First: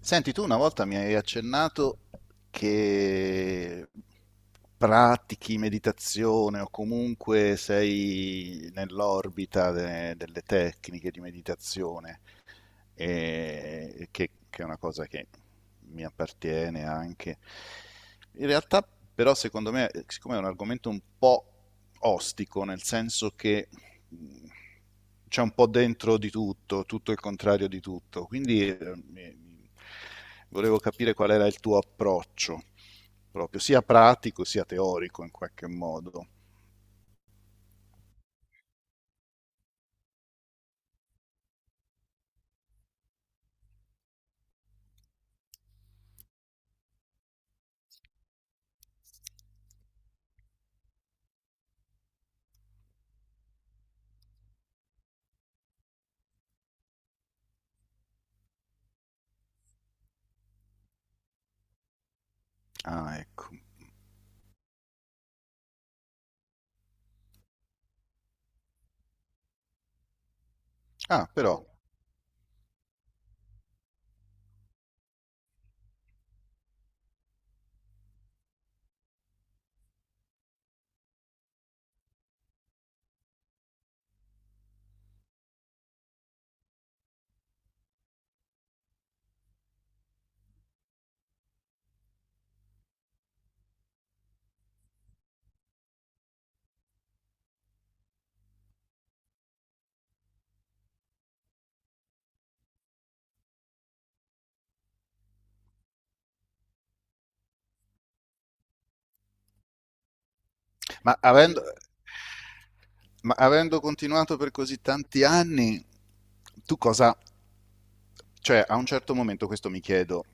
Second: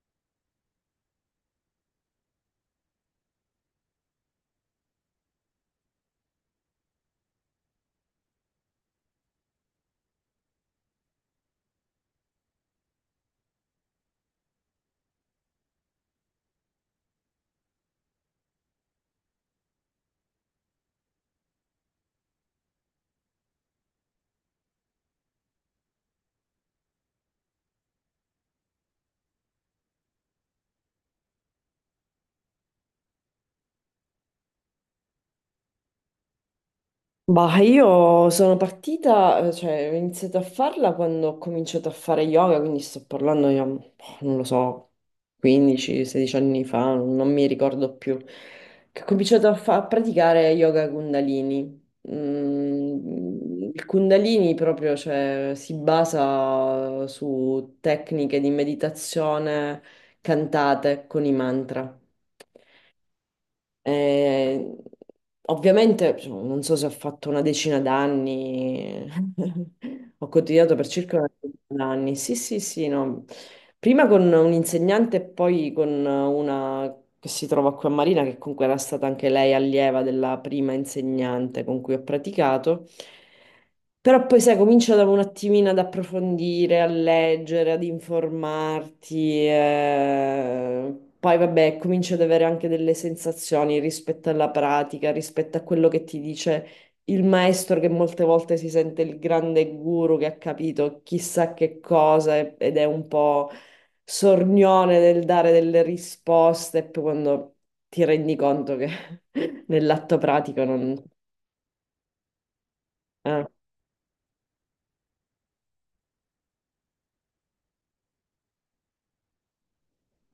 Senti, tu una volta mi hai accennato che pratichi meditazione o comunque sei nell'orbita delle tecniche di meditazione e che è una cosa che mi appartiene anche. In realtà, però, secondo me, siccome è un argomento un po' ostico, nel senso che mh, c'è un po' dentro di tutto, tutto il contrario di tutto, quindi mi- mi- volevo capire qual era il tuo approccio, proprio sia pratico sia teorico in qualche modo. Bah, io sono partita, cioè ho iniziato a farla quando ho cominciato a fare yoga, quindi sto parlando, io, boh, non lo so, 15-16 anni fa, non mi ricordo più, che ho cominciato a, a praticare yoga Kundalini. Mm, il Kundalini proprio, cioè, si basa su tecniche di meditazione cantate con i mantra. Ah, ecco. Eh, ovviamente, insomma, non so se ho fatto una decina d'anni, ho continuato per circa una Ah, però. decina d'anni. Sì, sì, sì, no. Prima con un insegnante e poi con una che si trova qui a Marina, che comunque era stata anche lei allieva della prima insegnante con cui ho praticato. Però poi sai, comincia da un attimino ad approfondire, a leggere, ad informarti, poi vabbè, cominci ad avere anche delle sensazioni rispetto alla pratica, rispetto a quello che ti dice il maestro che molte volte si sente il grande guru che ha capito chissà che cosa ed è un po' sornione nel dare delle risposte, poi quando ti rendi conto che nell'atto pratico non... Ma avendo, ma eh, avendo continuato per così tanti anni, tu cosa... Cioè, a un certo momento questo mi chiedo,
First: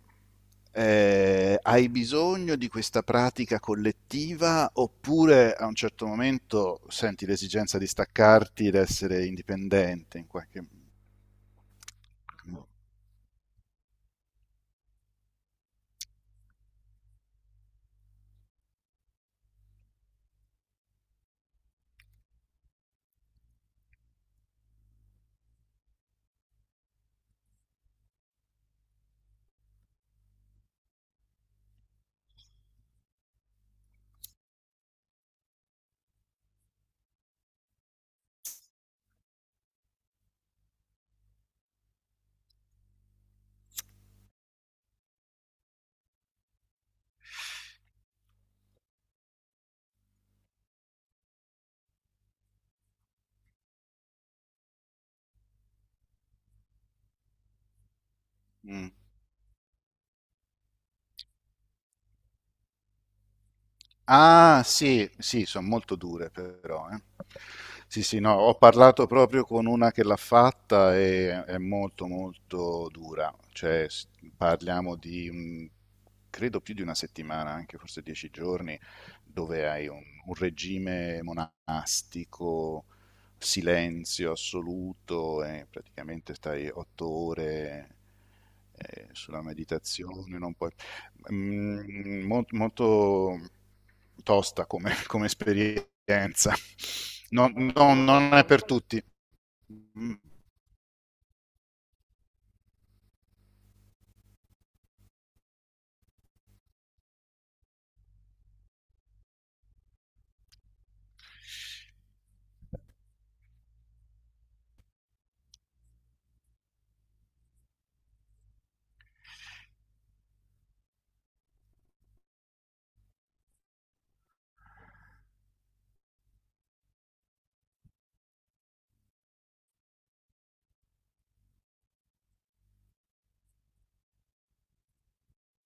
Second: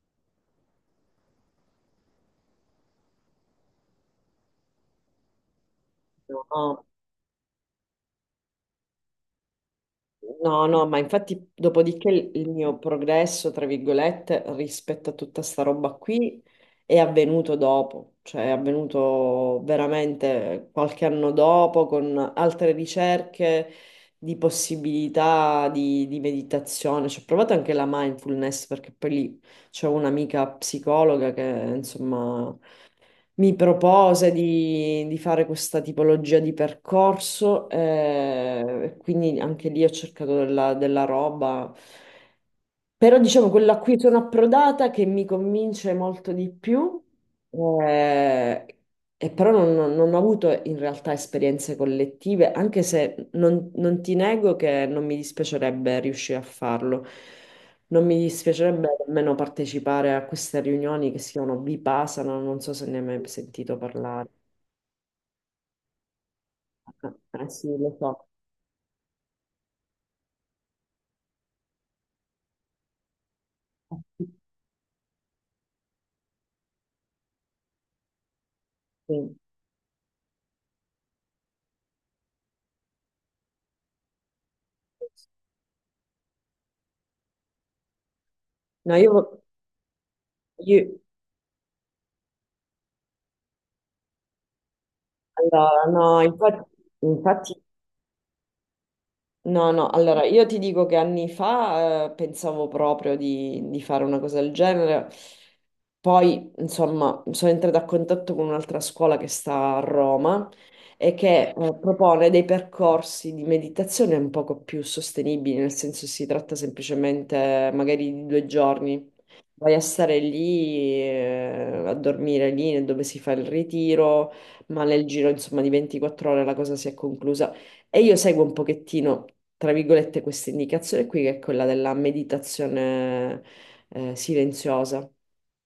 hai bisogno di questa pratica collettiva oppure a un certo momento no. senti l'esigenza di staccarti ed essere indipendente in qualche... No, no, ma infatti dopodiché il mio progresso, tra virgolette, rispetto a tutta sta roba qui è avvenuto dopo, cioè è avvenuto veramente qualche anno dopo con altre ricerche di possibilità di meditazione. Ci ho provato anche la mindfulness perché poi lì c'è un'amica psicologa che insomma mi propose di fare questa tipologia di percorso, quindi anche lì ho cercato della, della roba. Però diciamo quella a cui sono approdata che mi convince molto di più, eh, e però non ho avuto in realtà esperienze collettive, anche se non ti nego che non mi dispiacerebbe riuscire a farlo. Non mi dispiacerebbe Mm. nemmeno partecipare a queste riunioni che si chiamano Vipassana, non so se ne hai mai sentito parlare. Ah, sì, sì, sono molto dure però, eh. Eh sì, lo Sì, sì, so. no, ho parlato proprio con una che l'ha fatta e è molto molto dura, cioè parliamo di, credo più di una settimana, anche forse 10 giorni, Sì. dove hai un regime monastico, silenzio assoluto e praticamente stai 8 ore No, io, sulla meditazione, non puoi... io- molto tosta come come allora, no, esperienza. infatti, Non infatti. non non è per tutti. No, no, Mh, allora io ti dico che anni fa pensavo proprio di fare una cosa del genere, poi insomma sono entrata a contatto con un'altra scuola che sta a Roma e che propone dei percorsi di meditazione un poco più sostenibili, nel senso si tratta semplicemente magari di due giorni. Vai a stare lì, a dormire lì dove si fa il ritiro, ma nel giro, insomma, di 24 ore la cosa si è conclusa. E io seguo un pochettino, tra virgolette, questa indicazione qui, che è quella della meditazione, silenziosa,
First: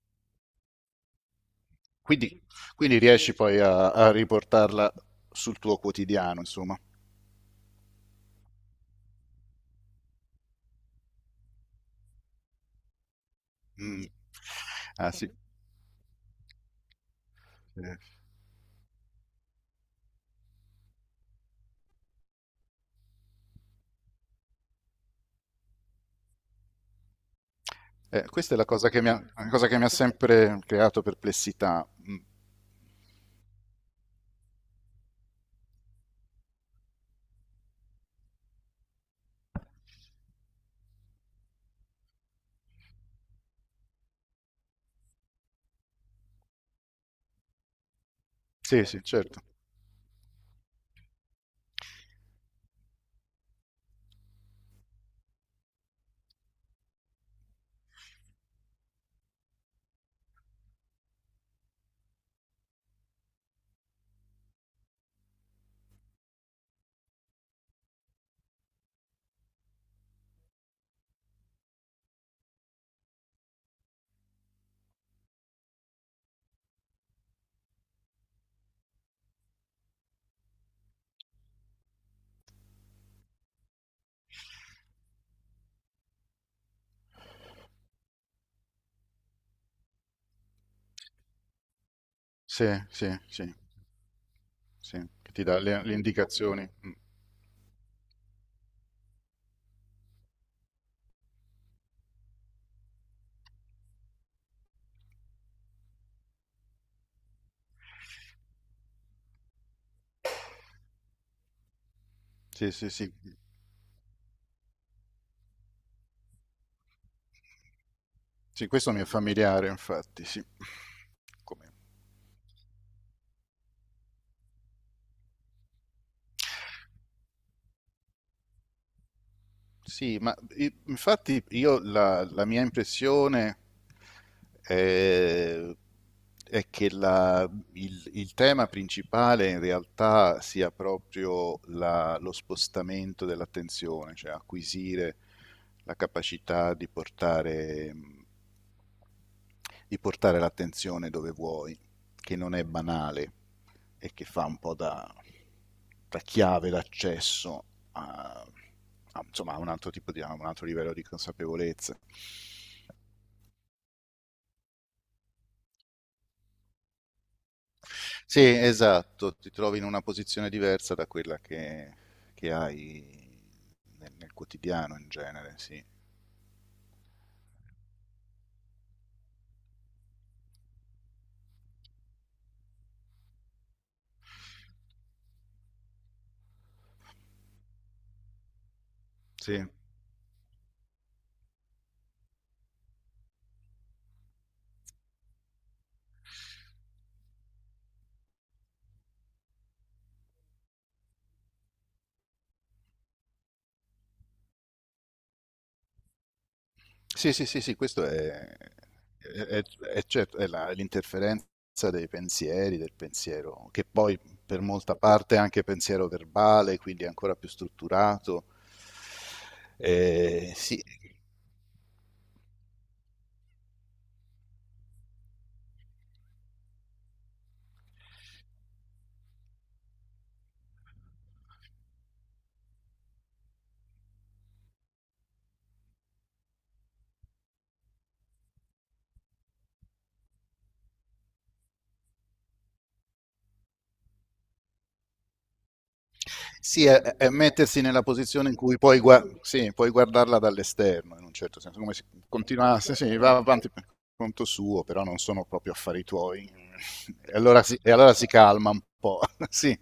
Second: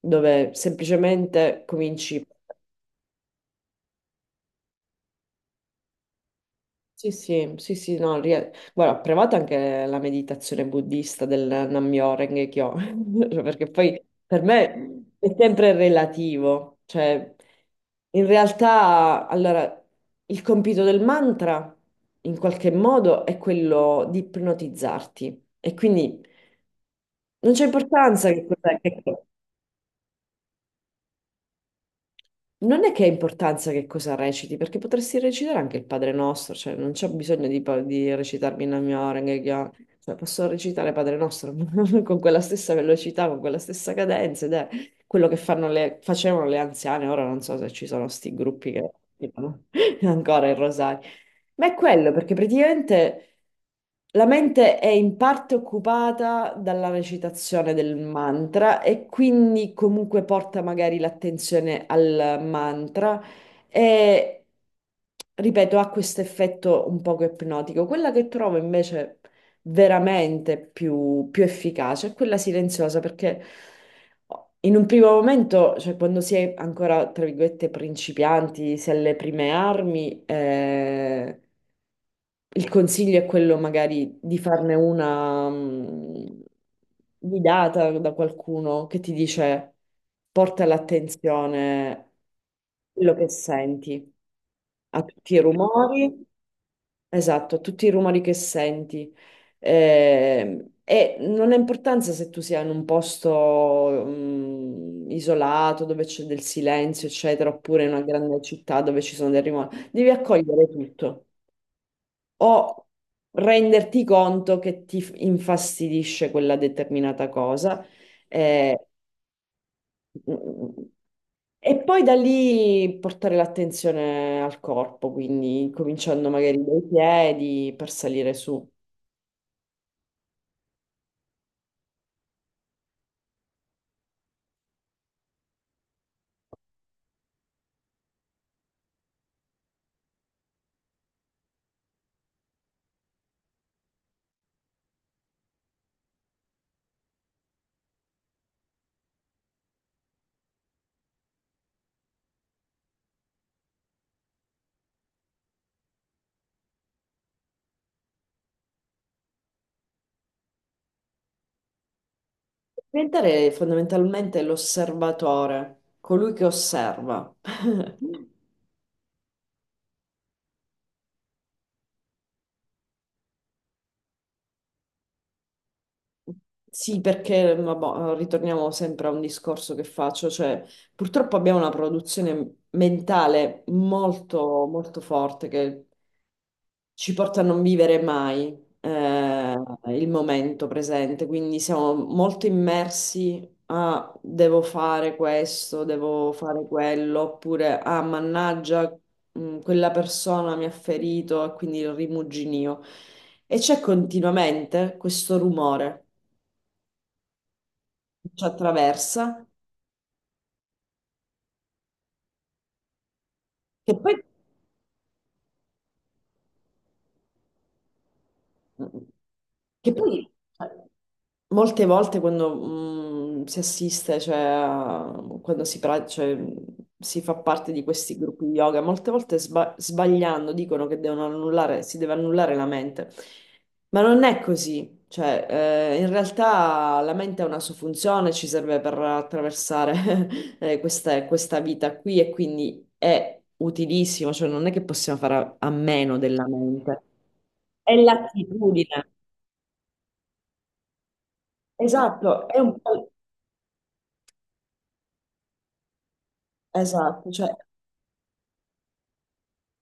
dove semplicemente cominci. quindi quindi riesci poi a riportarla sul tuo quotidiano, insomma. Sì, sì, sì, sì, no, guarda, ho provato anche la meditazione buddista del Nammyoho Kyo, cioè, perché poi Mh. per Ah me è sì, sempre relativo, cioè eh. in realtà, allora, il compito del mantra in qualche modo è quello di ipnotizzarti e quindi non c'è importanza che Questa è cos'è. La cosa che mi ha sempre creato perplessità. Mh. Non è che ha importanza che cosa reciti, perché potresti recitare anche il Padre Nostro, cioè non c'è bisogno di, di recitarmi in mia Orenge, cioè posso recitare Padre Nostro con quella stessa velocità, con quella stessa cadenza, ed è quello che fanno facevano le anziane, ora non so se ci sono sti gruppi Sì, che sì, certo. recitano ancora il rosario, ma è quello, perché praticamente la mente è in parte occupata dalla recitazione del mantra e quindi comunque porta magari l'attenzione al mantra e, ripeto, ha questo effetto un poco ipnotico. Quella che trovo invece veramente più, più efficace è quella silenziosa, perché in un primo momento, cioè quando si è ancora, tra virgolette, principianti, si è alle prime armi, il consiglio è quello magari di farne una guidata da qualcuno che ti dice porta l'attenzione a Sì, quello sì, che sì, senti, sì, a che tutti i ti dà le rumori. indicazioni. Mh. Esatto, tutti i rumori che senti. E non ha importanza se tu sia in un posto mm, isolato dove c'è del silenzio, eccetera, oppure in una grande città dove ci sono dei rumori. Devi accogliere tutto Sì, o sì, sì. renderti conto che ti infastidisce quella determinata cosa. Sì, eh, questo mi è familiare infatti, sì. mm, Come... E poi da lì portare l'attenzione al corpo, quindi cominciando magari dai piedi per salire su. Sì, ma infatti io la mia impressione è, è che il tema principale in realtà sia proprio lo spostamento dell'attenzione, cioè acquisire la capacità di portare l'attenzione dove vuoi, che non è banale e che fa un po' da, chiave d'accesso a, a, insomma, a un altro tipo di, a un altro livello di consapevolezza. Diventare fondamentalmente l'osservatore, colui che osserva. Sì, esatto, ti trovi in una posizione diversa da quella che hai nel quotidiano in genere, sì. Sì, perché vabbò, ritorniamo sempre a un discorso che faccio, cioè purtroppo abbiamo una produzione mentale molto, molto forte che ci porta a non vivere mai Sì, il momento presente, quindi siamo molto immersi a devo fare questo, devo fare quello, oppure ah, mannaggia, quella persona mi ha ferito e quindi il rimuginio. E c'è continuamente questo rumore sì, sì, sì, sì, questo ci attraversa, è- è certo, è è l'interferenza dei pensieri, del pensiero, che che poi poi, per molta parte è anche pensiero verbale, quindi è ancora più strutturato. che poi sì. molte volte quando si assiste, cioè, quando si, cioè, si fa parte di questi gruppi di yoga, molte volte sbagliando dicono che devono annullare, si deve annullare la mente, ma non è così. Cioè, in realtà la mente ha una sua funzione, ci serve per attraversare questa vita qui e quindi è utilissimo, cioè non è che possiamo fare a meno della Sì, è, mente. è mettersi È nella posizione in cui puoi, l'attitudine. Sì, puoi guardarla dall'esterno, in un certo senso, come se Esatto, è un continuasse, sì, po' sì, va avanti per conto suo, però non sono proprio affari tuoi. esatto, E cioè allora si, e allora si calma un po', sì,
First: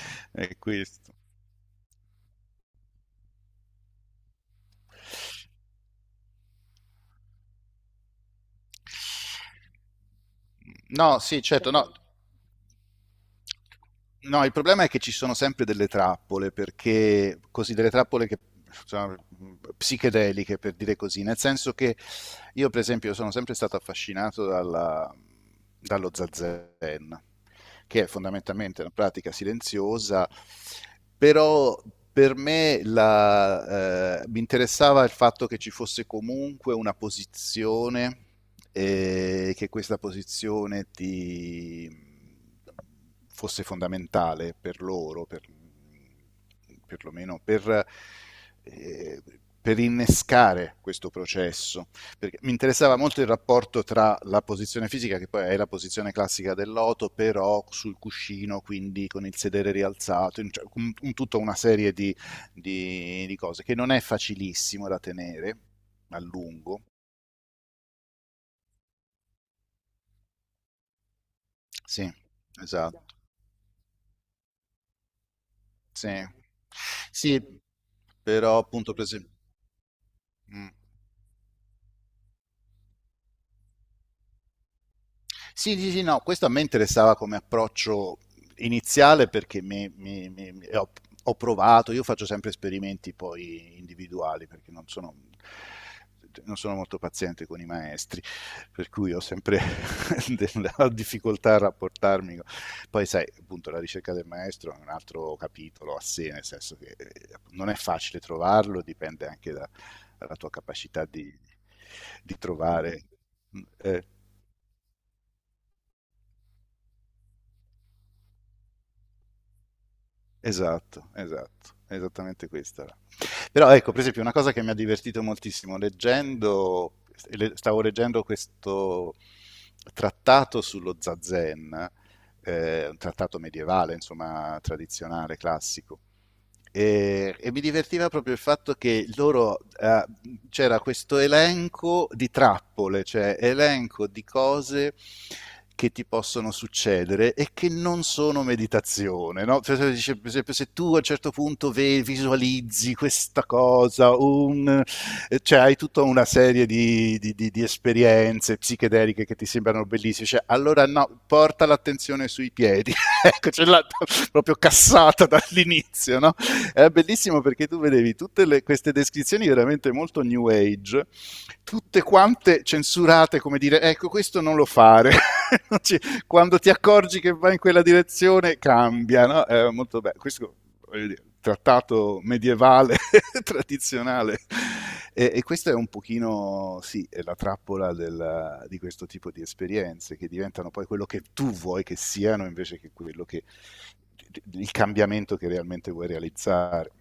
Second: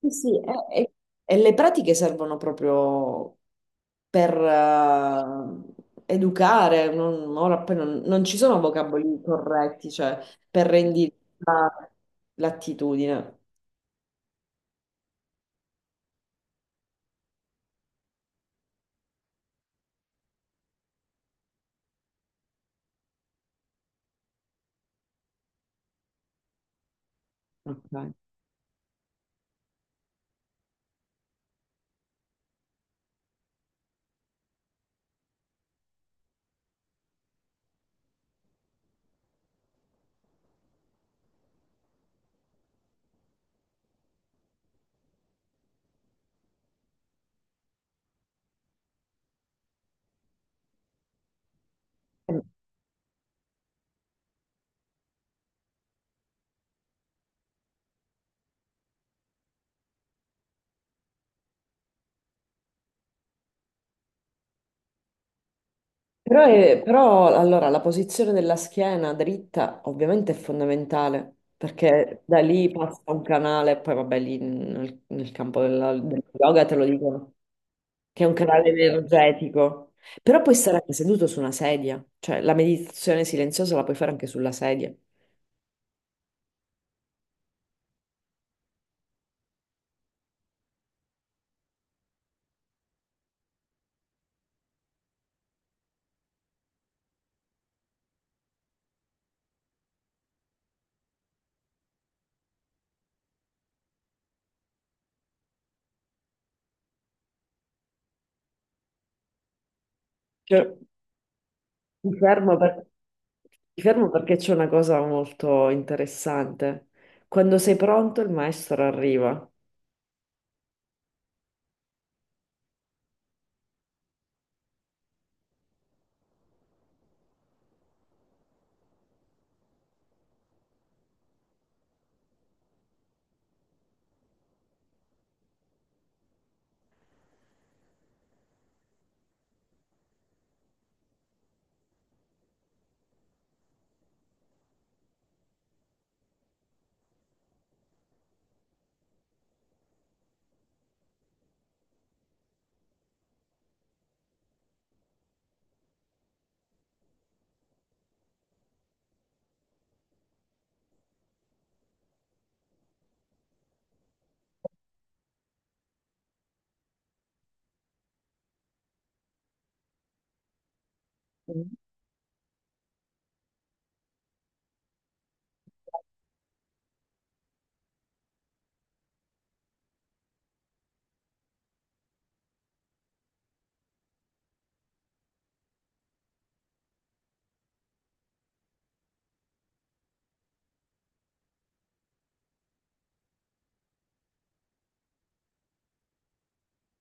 sì, sì, è e- questo. e le pratiche servono proprio per educare, non, ora poi non ci sono vocaboli corretti, cioè per rendire No, sì, certo, no. l'attitudine. No, il problema è che ci sono sempre delle trappole, perché così delle trappole che insomma, psichedeliche, per dire così, nel senso che io, per esempio, sono sempre stato affascinato dallo zazen, che è Ok. fondamentalmente una pratica silenziosa, però per me mi interessava il fatto che ci fosse comunque una posizione e che questa posizione ti fosse fondamentale per loro, perlomeno eh, per innescare questo processo. Perché Eh, mi interessava molto il rapporto tra la posizione fisica, che poi è la posizione classica dell'oto, però sul cuscino, quindi con il sedere rialzato, cioè, tutta una serie di cose che non è facilissimo da tenere a però, lungo. Però, allora la posizione della schiena dritta ovviamente è fondamentale Sì, perché da lì passa esatto. un canale, poi vabbè lì nel campo della, Sì, del yoga te lo dicono sì, che è un però canale appunto, per esempio... energetico. Però puoi Mm. stare anche seduto su una sedia, cioè la meditazione silenziosa la puoi fare anche sulla sedia. Sì, sì, sì, no, questo a me interessava come approccio iniziale perché ho provato, io faccio sempre esperimenti poi individuali perché non sono molto paziente con i maestri, per cui ho sempre della difficoltà a rapportarmi Poi sai, appunto, la ricerca del maestro è un altro capitolo a sé, nel senso che non è facile trovarlo, dipende anche dalla tua Cioè, capacità di, mi di fermo per- trovare. mi Eh, fermo perché c'è una cosa molto interessante. Quando sei pronto, il maestro arriva. Esatto, esatto, esattamente questa era. Però ecco, per esempio, una cosa che mi ha divertito moltissimo leggendo, stavo leggendo questo trattato sullo zazen, un trattato medievale, insomma, tradizionale, classico, e mi divertiva proprio il fatto che loro c'era questo elenco di trappole, cioè elenco di cose che ti possono succedere e che non sono meditazione, no? Per esempio, se tu a un certo punto visualizzi questa cosa, cioè hai tutta una serie di esperienze psichedeliche che ti sembrano bellissime, cioè, allora no, porta l'attenzione sui piedi, ecco, ce l'ha proprio cassata dall'inizio, no? Era bellissimo perché tu vedevi tutte queste descrizioni veramente molto new age, tutte quante censurate, come dire, ecco questo non lo fare. Non ci- Quando ti accorgi che va in quella direzione, cambia, no? È molto bello. Questo, voglio dire, trattato medievale, tradizionale. E questa è un pochino, sì, è la trappola di questo tipo di esperienze che diventano poi quello che tu vuoi che siano invece che quello che il cambiamento che realmente vuoi realizzare.